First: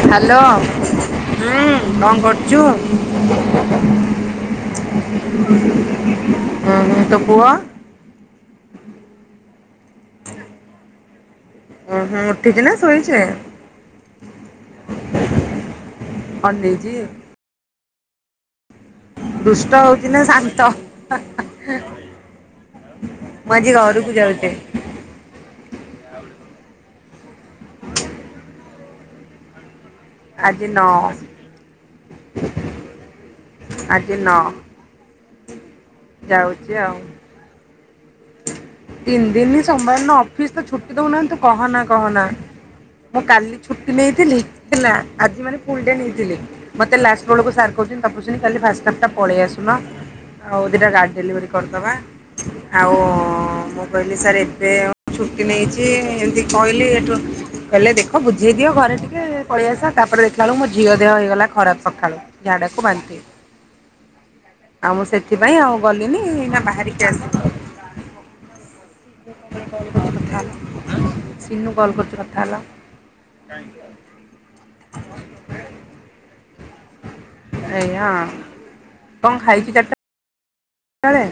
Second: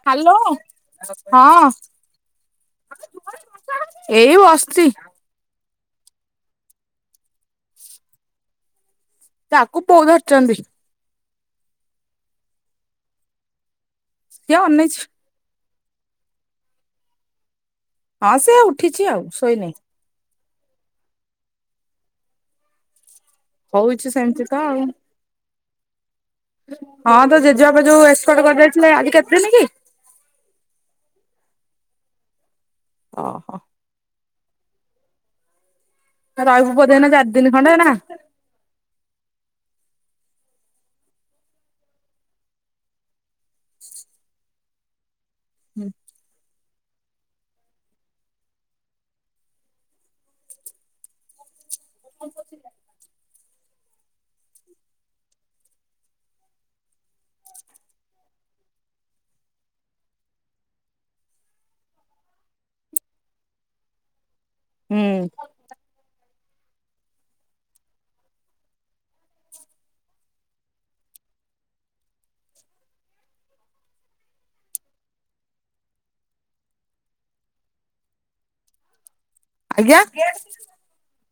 Hello ହଁ ହୁଁ କଣ କରୁଛୁ? ଏଇ [unintelligible] [inaudible] ହଁ ହଁ ତୋ ପୁଅ? ତାଙ୍କୁ ବୋ ଧରିଛନ୍ତି। ଓହୋ ଉଠିଛି ନା ଶୋଇଛେ। ସେ ଅନେଇଛି। ଅନେଈଚି। ହଁ ସେ ଉଠିଛି ଆଉ ଶୋଇନାଇ। ଦିନେ ଶାନ୍ତ [unintelligible] ମୁଁ ଆଜି ହଉଛି ଘରକୁ ସେମିତି ଯାଉଚି ତ ଆଉ ହଁ ତୋ ଜେଜେବାପା ଯୋଉ ଏକ୍ସପାୟାଡ଼୍ କରିଯାଇଥିଲେ ଆଜି କେତେଦିନ କି? ଆଜି ନଅ। ଓହୋ। ଆଜି ନଅ। [inaudible] ରହିବୁ ଆଉ। ବୋଧେ ଏଇନେ ଚାରି ଦିନ ଖଣ୍ଡେ ନା। ତିନି ଦିନି ସୋମବାର ନା ଅଫିସ ତ ଛୁଟି ଦଉନାହାନ୍ତି କହନା କହନା। ମୁଁ କାଲି ଛୁଟି ନେଇଥିଲି, ହେଲା ଆଜି ମାନେ ଫୁଲ ଡେ ନେଇଥିଲି। ମତେ ଲାଷ୍ଟ ବେଳକୁ ସାର କହୁଛନ୍ତି ତପସ୍ବିନୀ କାଲି ଫାଷ୍ଟ ଷ୍ଟପ ଟା ପଳେଇ ଆସୁନ। ଆଉ ଦିଟା ଗାଡି ଡେଲିଭରି କରିଦବା। ଆଉ ମୁଁ କହିଲି ସାର୍ ଏବେ ଆଉ ଛୁଟି ନେଇଚି ଏମିତି କହିଲି ଏଠୁ କହିଲେ ଦେଖ ବୁଝେଇ ଦିଅ ଘରେ ଟିକେ ପଳେଇଆସ ତାପରେ ଦେଖିଲାବେଳକୁ ମୋ ଝିଅ ଦେହ ହେଇଗଲା ଖରାପ ସଖାଳୁ। ଝାଡାକୁ ବାନ୍ତି। [inaudible] ଆଉ ମୁଁ ସେଥିପାଇଁ ଆଉ ଗଲିନି ଏଇନା ବାହାରିକି ଆସିଲି। [inaudible] [unintelligible] ହେଲା ସିନୁ କଲ୍ କରୁଛ କଥା ହେଲା। କଁ [unintelligible] [inaudible] ଏୟା କଣ ଖାଇଛ? ଆଜ୍ଞା। ତଳେ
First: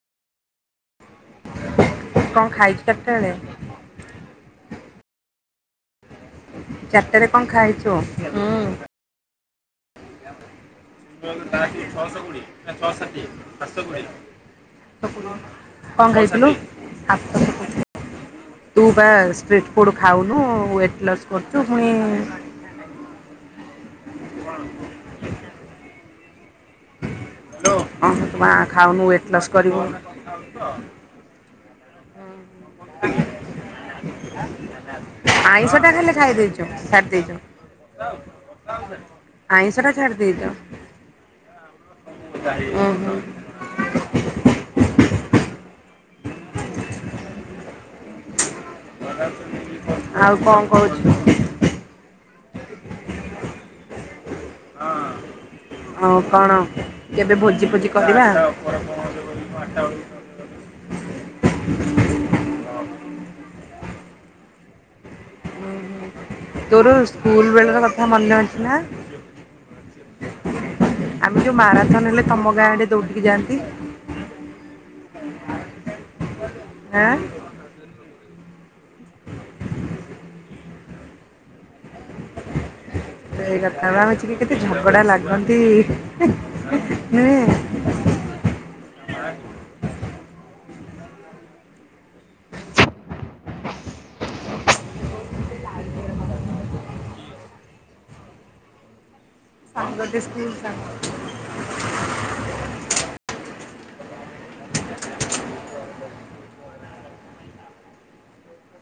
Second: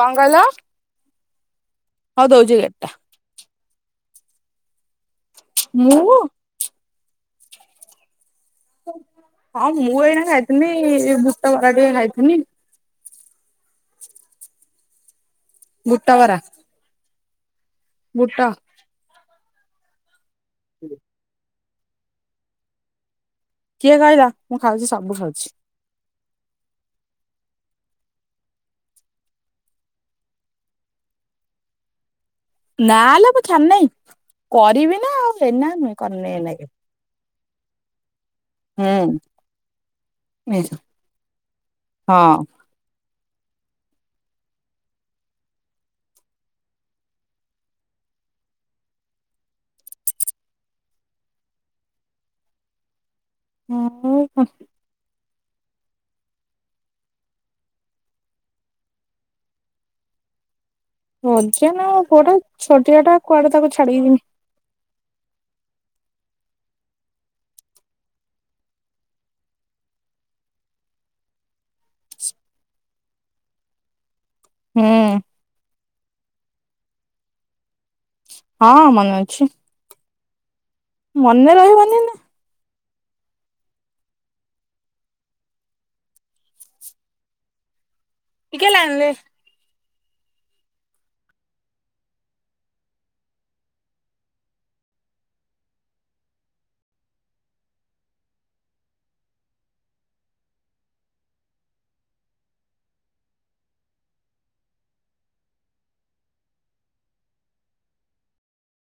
କଣ କହିଲ? ହଉ କଣ ଦଉଛି ଖାଇଛ ଏଗାର ଟା ଚାରିଟା ବେଳେ? ମୁଁ। ଚାରିଟାରେ କଣ ଖାଇଚୁ? ହୁଁ। ହଁ ମୁଁ ଏଇନା ଖାଇଥିନି ବୁଟ ବରା ଟିକେ ଖାଇଥିନି। [unintelligible] କଣ ବୁଟ ବରା ଖାଇଥିଲୁ? [unintelligible] ବୁଟ। ତୁ ବା ଷ୍ଟ୍ରିଟ୍ ଫୁଡ଼ ଖାଉନୁ ୱେଟ୍ ଲସ୍ କରୁଛୁ ପୁଣି କିଏ କହିଲା ମୁଁ ଖାଉଛି ସବୁ ଖାଉଛି। ହେଲୋ। ହଁ ତୁପା ଖାାଉନୁ ୱେଟ ଲସ କରିବୁ। କଥାହେଉଛୁତ। ଅଁ। ନା ଲୋ ମୁଁ ଛାଡ଼ି ନାହିଁ କରିବିନା ଆଉ ଏନା ନୁହେଁ କରିନେଇଏଇନା କେ- ଛାଡି ଦେଇଛ। ଆଇଁଷ ଟା ଛାଡି ଦେଇଛ। ହୁଁ ହଁ ଉହୁଁ। ଆଉ କଣ କହୁଛୁ? ଆଉ କଣ? ହଁ। ଆଉ କଣ କେବେ ଭୋଜି ଫୋଜି କରିବା ଆଉ ମଝିଆ ନା ପୁଅଟା ଛୋଟିଆ ଟା କୁଆଡେ ତାକୁ ଛାଡି କି ଜିମି଼। ଉ ହୁ ତୋର ସ୍କୁଲ ବେଳର କଥା ମନେ ଅଛି ନା? [inaudible] ଆମେ ଯୋଉ ମାରାଥନ୍ ହେଲେ ତମ ଗାଁ ଆଡେ ଦୌଡ଼ିକି ଯାଆନ୍ତି। ହୁଁ। [unintelligible] ଏଁ। ହଁ ମନେ ଅଛି। ମନେ ରହିବନି ନା। ସେଇ କଥା ବା ଆମେ ଆକ୍ଚୁଆଲି କେତେ ଝଗଡା ଲାଗନ୍ତି ହୁଁ ଟିକେ ଲାଇନ୍‌ ରେ ସାଙ୍ଗ ଯେ ସ୍କୁଲ୍ ସାଙ୍ଗ।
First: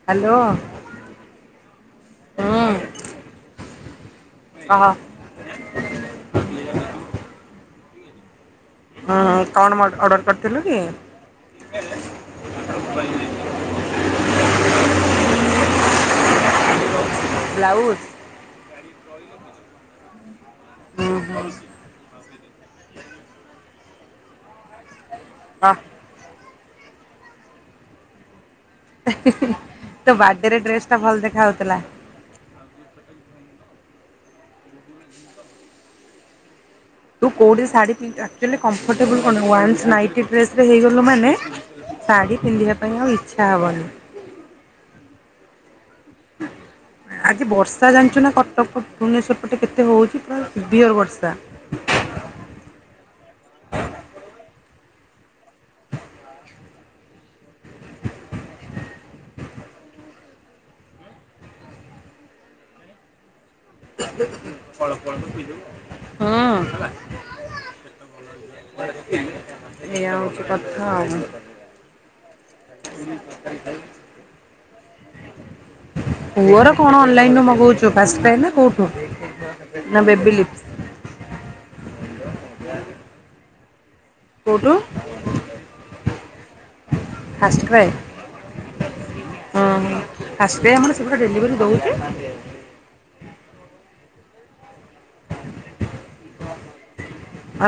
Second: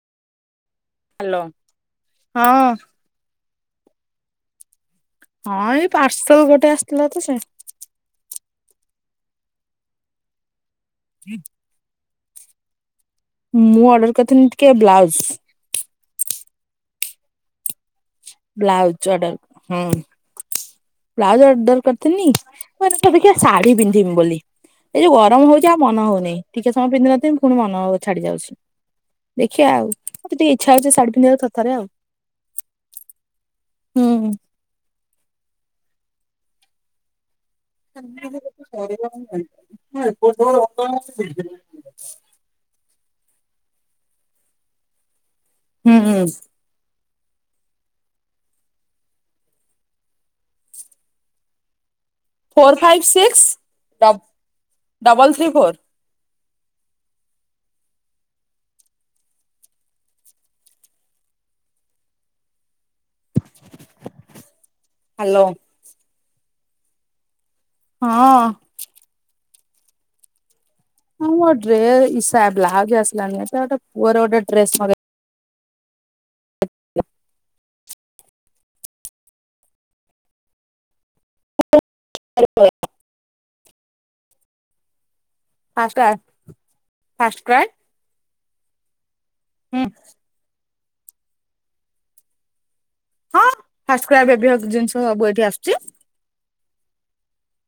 ହ୍ୟାଲୋ। ହଁ। ହୁଁ କହ। ହଁ ଏଇ ପାର୍ସଲ ଗୋଟେ ଆସିଥିଲା ତ ସେ ହଁ କଣ ମ ଅର୍ଡର କରିଥିଲୁ କି? [inaudible] [inaudible] ମୁଁ ଅର୍ଡର କରିଥିଲି ଟିକେ ବ୍ଲାଉଜ୍‌। ବ୍ଲାଉଜ୍? Blouse order. ହୁଁ ବ୍ଲାଉଜ୍ ହୁଁ ଅର୍ଡର କର୍ ତିନି ମୋତେ ତ ଟିକେ ଶାଢୀ ପିନ୍ଧିବି ବୋଲି, ଏ ଯୋଉ ଗରମ ହଉଛି ବା ଆଉ ମନ ହଉନି। ଟିକେ ସମୟ ପିନ୍ଧି ନଥିବି, ପୁଣି ମନ ଛାଡି ଯାଉଛି। ଦେଖିବା ଆଉ। ତୋ ମୋତେ ଟିକେ ବାର୍ଥଡେରେ ଇଚ୍ଛା ଡ୍ରେସ୍ ହଉଛି ଟା ଶାଢୀ ଭଲ ଦେଖା ପିନ୍ଧିବାକୁ ଥ ଥରେ ହଉଥିଲା। ଆଉ। ହୁଁ ହୁଁ। ତୁ କୋଉଠି ଶାଢ଼ୀ ପିନ୍ଧୁ ଆକ୍ଚୁଆଲି କମ୍ଫର୍ଟେବଲ୍ କଣ ୱାନ୍ସ ନାଇଟି ଡ୍ରେସରେ ହେଇଗଲୁ ମାନେ ହୁଁ ଶାଢୀ ପିନ୍ଧିବା ପାଇଁ ଆଉ ଇଚ୍ଛା ହବନି। ହୁଁ ହୁଁ। ଆଜି ବର୍ଷା ଜାଣିଛୁ ନା କଟକ ଭୁବନେଶ୍ୱର ପଟେ କେତେ ହଉଛି ପୁରା ସିଭିୟର୍ ବର୍ଷା। Four five six ଡବ୍ double three four. Hello ହୁଁ। ହଁ। ଏଇଆ ହେଉଛି କଥା ଆଉ‌ କଣ। ଟ୍ରେ ଇସା ବ୍ଲାଉଜ୍ ଆସିଲାନି ଏଟା ଗୋଟେ ପୁଅର ଗୋଟେ ଡ୍ରେସ୍‌ ମଗେଇ ପୁଅର କଣ ଅନଲାଇନ୍‌ ରୁ ମଗଉଛୁ ଫାସ୍ଟ କ୍ରାଇ ନା କୋଉଠୁ, ନା ବେବିଲିପ୍ [inaudible] କୋଉଠୁ? First ଫାଷ୍ଟକ୍ରାଏ first cry. [unintelligible] ହୁଁ। ଫାଷ୍ଟ କ୍ରାଏ ଆମର ସେପଟେ ଡେଲିଭରି ଦଉଛି? ହଁ ଫାଷ୍ଟ କ୍ରାଏ ଏବେ ଜିନିଷ ସବୁ ଏଇଠି ଆସୁଛି।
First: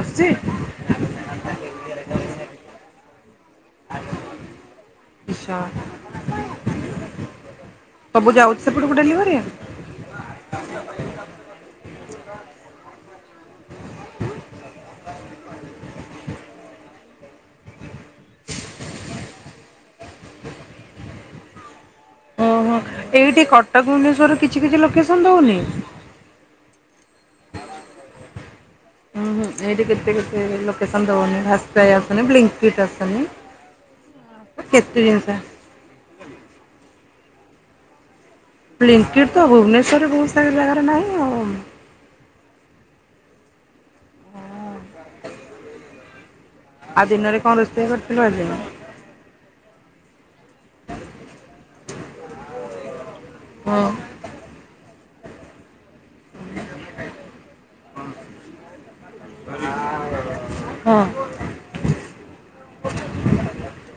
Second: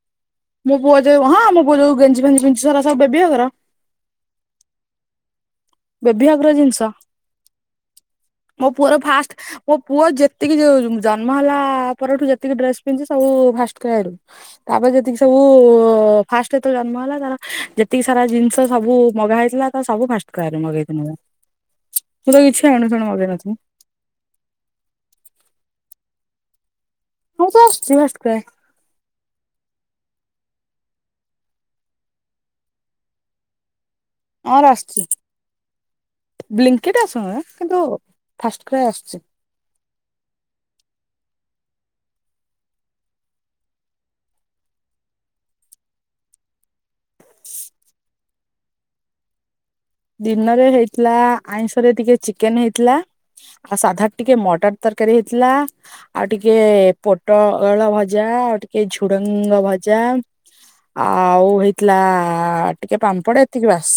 ଆସୁଛି? ମୋ ପୁଅ ଯଉ ହଁ ମୋ ପୁଅ ଯଉ ଗେଞି ଫେଞି ପିନ୍ଧୁଛି ସେରା ସବୁ ବେବି‌ ହଗ୍ ର। ଆ ଆଛା, ବେବି ହକ୍ ର ଜିନିଷ। ସବୁ ଯାଉଛି ମୋ ପୁଅର ସେପଟକୁ ଫାଷ୍ଟ ଡେଲିଭରି? ମୋ ପୁଅ ଯେତିକି ଯ ଜନ୍ମ ହେଲା-ଆ-ଆ-ଆ ପରଠୁ ଯେତିକି ଡ୍ରେସ୍ ପିନ୍ଧଛି ସବୁ ଫାଷ୍ଟ୍ କ୍ରାଏରୁ। ତାପରେ ଯେତିକି ସବୁ-ଉ-ଉ-ଉ ଫାଷ୍ଟ ତ ଜନ୍ମ ହେଲା ତାର ଯେତିକି ସାରା ଜିନିଷ ସବୁ ମଗା ହେଇଥିଲା ତ ସବୁ ଫାଷ୍ଟ୍ କ୍ରାଏରୁ ମଗେଇଥିଲି ପା। ଓହୋଃ, ଏଇଠି କଟକ ଭୁବନେଶ୍ୱର କିଛି କିଛି ଲୋକେସନ ଦଉନି। ମୋର ତ ଆସୁଛି ଫାଷ୍ଟ୍ କ୍ରାଏ। ହୁଁ-ହୁଁ, ଏଇଠି କେତେ କେତେ ଲୋକେସନ୍ ଦଉନି ଫାଷ୍ଟ୍ କ୍ରାଏ ଆସୁନି ବ୍ଲିଙ୍କିଟ୍ ଆସୁନି। ଆର୍ କେତେ ଆସୁଛି, ଜିନିଷ ବ୍ଲିଙ୍କିଟ୍ ଆସୁନି ମ କିନ୍ତୁ ଫାଷ୍ଟ କ୍ରାଏ ଆସୁଛି। ବ୍ଲିଙ୍କିଟ୍ ତ ଭୁବନେଶ୍ୱରରେ ବହୁତ ସାରା ଜାଗାରେ ନାହିଁ ଆଉ। ହଁ। ଆଉ ଦିନରେ କଣ‌ ରୋଷେଇ କରିଥିଲୁ ଆଜି? ଦିନରେ ହେଇଥିଲା ଆଇଁଷରେ ଟିକେ ଚିକେନ୍ ହେଇଥିଲା ହଁ ଆଉ ସାଧା ଟିକେ ମଟର ତରକାରୀ ହେଇଥିଲା ଆଉ ଟିକେ ପୋଟଳ ଭଜା, ଆଉ ଟିକେ ଝୁଡଙ୍ଗ ଭଜା ହଁ ଆଉ ହେଇଥିଲା ଟିକେ ପାମ୍ପଡ ଏତିକି ବାସ୍।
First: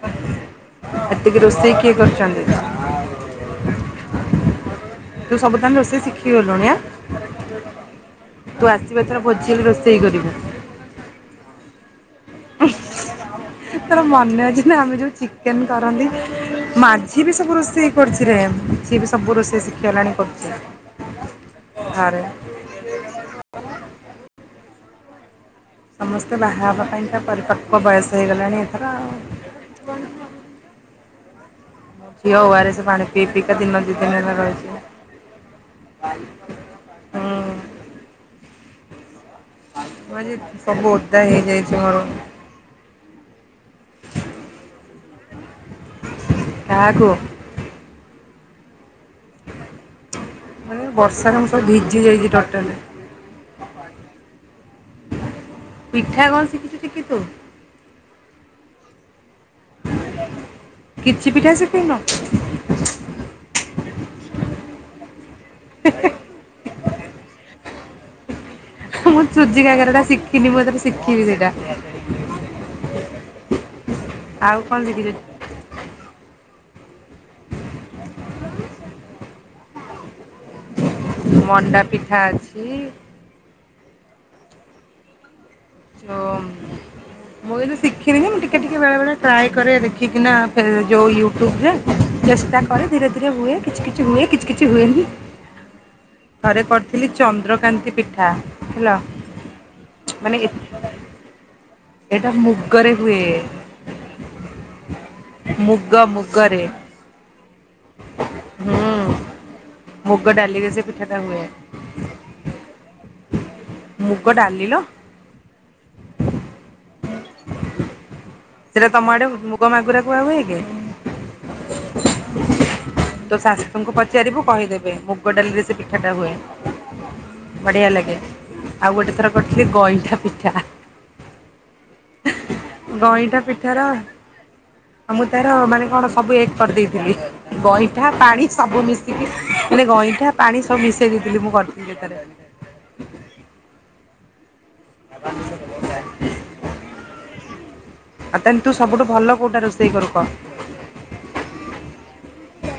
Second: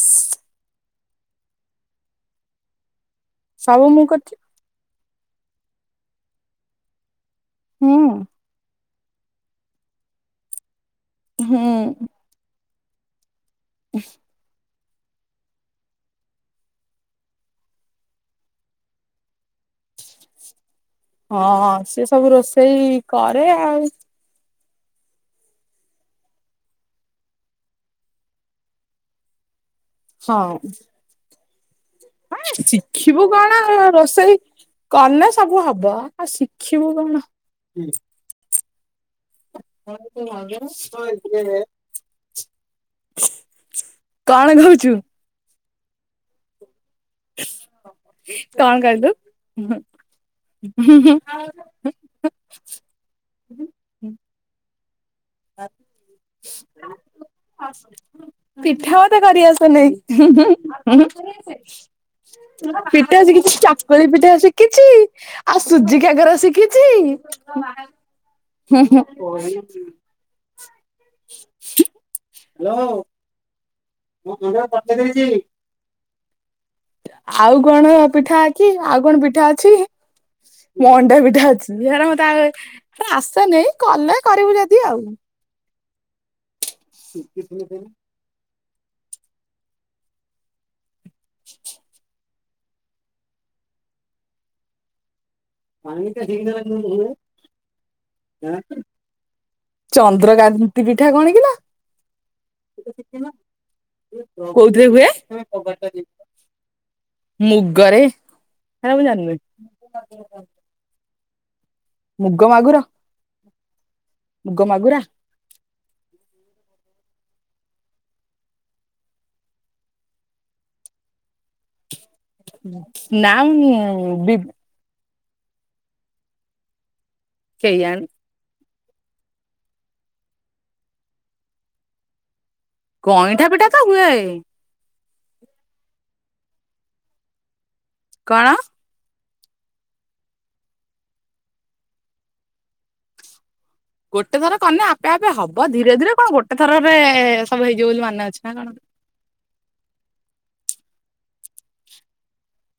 ଏତିକି ରୋଷେଇ କିଏ କରିଛନ୍ତି? ସବୁ ମୁଁ କରିଛି। ତୁ ସବୁ ତାନେ ରୋଷେଇ ଶିଖି ଗଲୁଣି ଆଁ? ହୁଁ। ତୁ ଆସିବ ଏଥର ଭୋଜି ହେଲେ ରୋଷେଇ କରିବୁ। ହୁଁ। ତୋର ମନେ ଅଛି? ନା ଆମେ ଯେଉଁ ଚିକେନ କରନ୍ତି। ମାଝି ବି ସବୁ ରୋଷେଇ କରୁଛି ରେ ସିଏ ବି ସବୁ ରୋଷେଇ ଶିଖି ଗଲାଣି କରୁଛି। ହଁ ସିଏ ଘରେ ସବୁ ରୋଷେଇ କରେ ଆଉ। ସମସ୍ତେ ବାହା ହେବା ପାଇଁ ତ ପରିପକ୍ଵ ବୟସ ହେଇଗଲାଣି ଏଥର ଆଉ। ହଁ। ଝିଅ ହଁ ଓଆରଏସ୍ ପାଣି ଶିଖିବୁ ପିଇ ପିଇକା କଣ ଦିନ ଦି ଦିନ ହେଲା ରୋଷେଇ? ରହିଛି ହୁଁ କଲେ ସବୁ ହବ। ଆଉ ଶିଖିବୁ କଣ? ଆଜି ସବୁ ଓଦା ହେଇଯାଇଛି ମୋର [unintelligible] କଣ କହୁଛୁ? କାହାକୁ? କଣ କହିଲୁ? ମାନେ ବର୍ଷାରେ ମୁଁ ସବୁ ଭିଜି ଯାଇଛି ଟୋଟାଲି ପିଠା କଣ ଶିଖିଛୁ କି ତୁ? ପିଠା ମତେ କରି ଆସେ ନେଇଁ। କିଛି ପିଠା ଶିଖିନୁ ପିଠା ଶିଖିଛି ଚାକୁଳି ପିଠା ଶିଖିଛି, ଆଉ ସୁଜ କାକରା ଶିଖିଛି ଚି। ମୁଁ ସୁଜି କାକରା ଟା ଶିଖିନି ମୁଁ ଏଥର ଶିଖିବି ସେଇଟା। [inaudible] ଆଉ କଣ ଶିଖିଛୁ [inaudible] ଆଉ କଣ ପିଠା ଅଛି - ଆଉ କଣ ପିଠା ଅଛି ମଣ୍ଡା ପିଠା ଅଛି ମଣ୍ଡା ହେରା ପିଠା ମତେ ଅଛି ଆସେ ନାଇଁ। କଲେ କରିବୁ ଯଦି ଆଉ। ଓଃ ମୁଁ [unintelligible] ମୁଁ ଟିକେ ଟିକେ ବେଳେ ବେଳେ ଟ୍ରାଏ କରେ ଦେଖିକିନା ଯୋଉ ୟୁଟ୍ୟୁବ ରେ। ଚେଷ୍ଟା କରେ ଧୀରେ ଧୀରେ ହୁଏ। କିଛି କିଛି ହୁଏ କିଛି କିଛି ହୁଏନି। ଥରେ କରିଥିଲି ଚନ୍ଦ୍ରକାନ୍ତି ପିଠା ହେଲା। ମାନେ ଚନ୍ଦ୍ରକାନ୍ତି ପିଠା କଣ କିଲୋ? ଏଇଟା ମୁଗରେ ହୁଏ କୋଉଥିରେ ହୁଏ? ମୁଗ ମୁଗରେ ମୁଗ ରେ। ହୁଁ ହେରା ମୁଁ ଜାଣିନି। ମୁଗ [unintelligible] ହୁଏ। ମୁଗ ମାଗୁର? ଡାଲି ମୁଗ ଲୋ ମାଗୁରା? ସେଇଟା ତମ ଆଡ଼େ ମୁଗ ମାଗୁର କୁହା ହୁଏ କି? ନା ତୋ ମୁଁ ଶାଶୁଙ୍କୁ ବି ପଚାରିବୁ କହିଦେବେ ମୁ ଗ ଡାଲିରେ ସେ ପିଠାଟା ହୁଏ ବଢ଼ିଆ କେଇଆଣି ଲାଗେ। ଆଉ ଗୋଟେ ଥର କରିଥିଲି ଗଇଁଠା ପିଠା। ଗଇଁଠା ପିଠା ତ ପିଠାର ହୁଏ ଆଉ ମୁଁ ତାର ମାନେ କଣ ସବୁ ଏକ କରି ଦେଇଥିଲି। ଗଇଁଠା, ପାଣି କଣ ସବୁ ମିଶିକି ମାନେ ଗଇଁଠା, ପାଣି ସବୁ ମିଶେଇ ଦେଇଥିଲି, ମୁଁ କରିଥିଲି ଯେତେବେଳେ। ଗୋଟେ ଥର କନେ ଆପେ ଆପେ ହବ ଧୀରେ ଧୀରେ। କଣ ଗୋଟେ ଥରରେ ସବୁ ହେଇଯିବ ବୋଲି ମନେ ଅଛି ନା କଣ। ସବୁ ଭଲ କୋଉଟା ରୋଷେଇ କରୁ କହ।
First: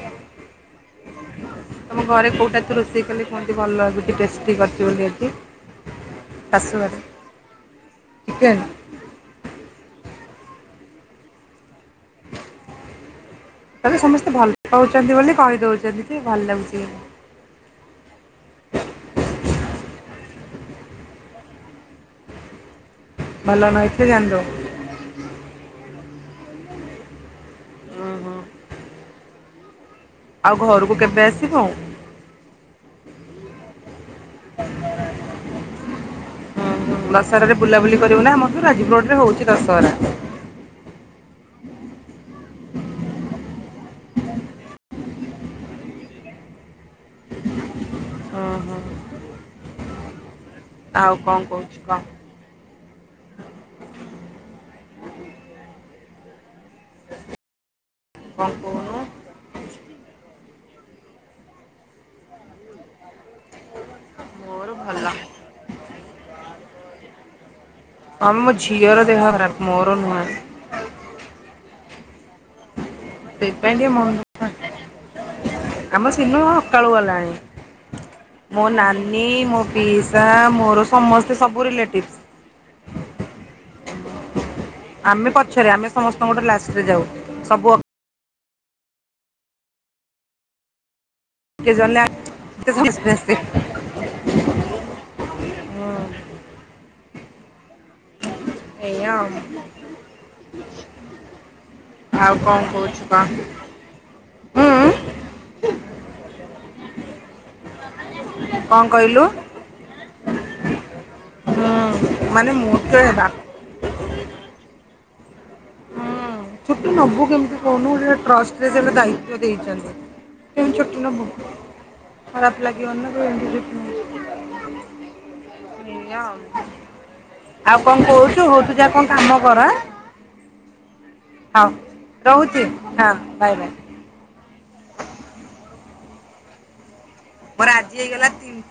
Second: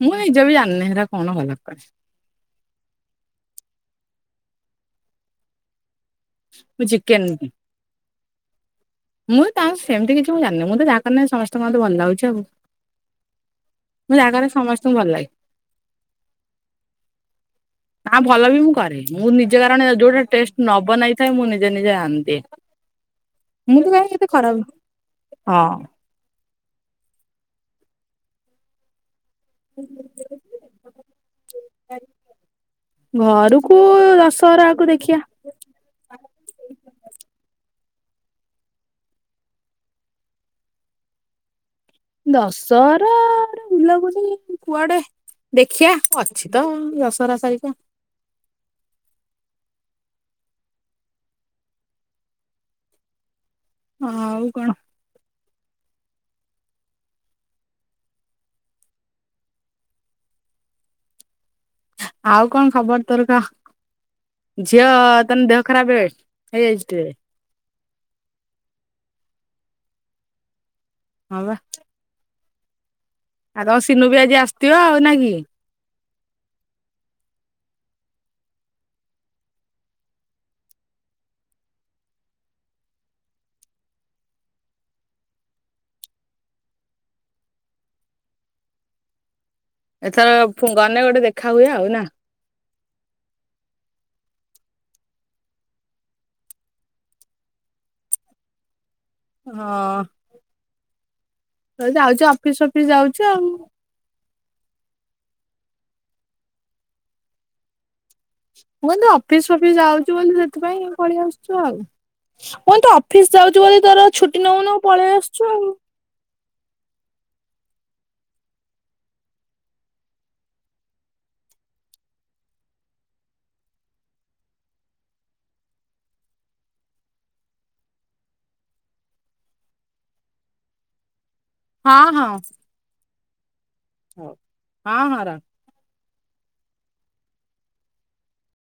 ମୁଁ ନିଜେ ବି ଜାଣିନି ହେରା କଣ ଭଲ କରେ। ତମ ଘରେ କୋଉଟା ତୁ ରୋଷେଇ କଲେ କୁହନ୍ତି ଭଲ ଲାଗୁଚି ଟେଷ୍ଟି କରିଛୁ ବୋଲି ଆଜି? ମୁଁ ଶାଶୁଘରେ ଚିକେନ। ଚିକେନ ମୁଁ ତାଙ୍କୁ ସେମତି କିଛି ମୁଁ ଜାଣିନି। ମୁଁ ତ ଯାହା କହିମି ସମସ୍ତ ମୋତ ଭଲ ଲାଗୁ ତାହେଲେ ଯାହା ସମସ୍ତେ କରେ ଭଲ ସମସ୍ତଙ୍କୁ ଭଲ ପାଉଚନ୍ତି ଲାଗେ। ବୋଲି କହିଦୋଉଚନ୍ତି ଯୋ ଭଲ ଲାଗୁଚି ବୋଲି। ନା ଭଲ ବି ମୁଁ କରେ। ମୁଁ ନିଜେ କାରଣ ଯୋଉଟା ଟେଷ୍ଟ ନବନାଇଥାଏ ମୁଁ ନିଜେ ନିଜେ ଆଣିଦିଏ। ଭଲ ନ ମୁଁ ତ ହେଇଥିଲେ କାଇଁ କେତେ ଜାଣିଦଉ ଖରାପ, ହଁ। ଉଁ ହୁଁ। [unintelligible] ଆଉ ଘରକୁ କେବେ ଆସିବୁ? ଘରକୁ ଦଶହରା ଆକୁ ଦେଖିଆ। ହଁ ଦଶହରାରେ ବୁଲାବୁଲି କରିବୁ ନା ଆମରୁ ଯାଜିପ୍ରୋଡରେ ହୋଉଚି ଦଶହରା। ଦଶହରରେ ବୁଲାବୁଲି କୁଆଡେ ଦେଖିଆ ଅଛି ତ ଦଶହରା ସାରିକା। ହଁ ହଁ। ଆଉ କଣ କୋହୁଚି କହ। ଆଉ କଣ। କଣ କୋହୁନ ଆଉ କଣ ଖବର ତୋର କହ। ମୋର ଝିଅ ଭଲ ତାହେନେ ଦେହ ଖରାପେ। ହେଇଯାଇଚି ଟିକେ। ହଁ ମୋ ଝିଅର ଦେହ ଖରାପ ମୋର ନୁହେଁ। ହଁ ବା। ସେଇଥିପାଇଁ ଆଗ ଟିକେ ମନ ସିନୁ ବି ଆଜି ଦୁଃଖ ଆସିଥିବ ଆଉ ନାଁ କି? ଆମ ସିନ ସକାଳୁ ଗଲାଣି। ମୋ ନାନୀ ମୋ ପିଇସା ମୋର ସମସ୍ତେ ସବୁ ରିଲେଟିଭ୍ ଆମେ ପଛରେ ଆମେ ସମସ୍ତଙ୍କଠାରୁ ଲାଷ୍ଟରେ ଯାଉ। ସବୁ ଅ ଏଥର ଗନେ ଗୋଟେ ଦେ କିଏ ଗଲା [unintelligible] ଏଇୟା ଆଉ। ହଁ। ଯାଉଛୁ ଆଉ ଅଫିସ କଣ ଫଫିସ କୋହୁଚ ଯାଉଛୁ କହ। ଆଉ। ହୁଁ କଣ ମୁଁ କିନ୍ତୁ କହିଲୁ? ଅଫିସ ଫଫିସ ଯାଉଚୁ ବୋଲି ସେଥିପାଇଁ ପଳେଇ ଆସୁଚୁ ହୁଁ ଆଉ। ମାନେ ମୋତେ ଅଫିସ୍ ଯାଉଚୁ ବୋଲି ତୋର ଛୁଟି ନେଉନୁ ପଳେଇ ଆସୁଚ ଆଉ। ହଁ ଛୁଟି ନୋବୁ କେମତି କୋହୁନୁ ଗୋଟେ ଟ୍ରଷ୍ଟରେ ସେ ତ ଦାୟିତ୍ୱ ଦେଇଚନ୍ତି। କେମିତି ଛୁଟି ନୋବୁ ଖରାପ ଲାଗିିବନି ନା କହିବେ ଏମିତି ଛୁଟି ନୋଉ [inaudible] ଏଇୟା ଆଉ କଣ କୋହୁଚୁ ହୋଉ ତୁ ଯା କଣ କାମ କର ଆଁ। ହୋଉ ହଁ ରହୁଚି ହଁ ବାଏ ବାଏ। ହୋଉ ହଁ ହଁ ର ମୋର ଆଜି ହେଇଗଲା ତିନି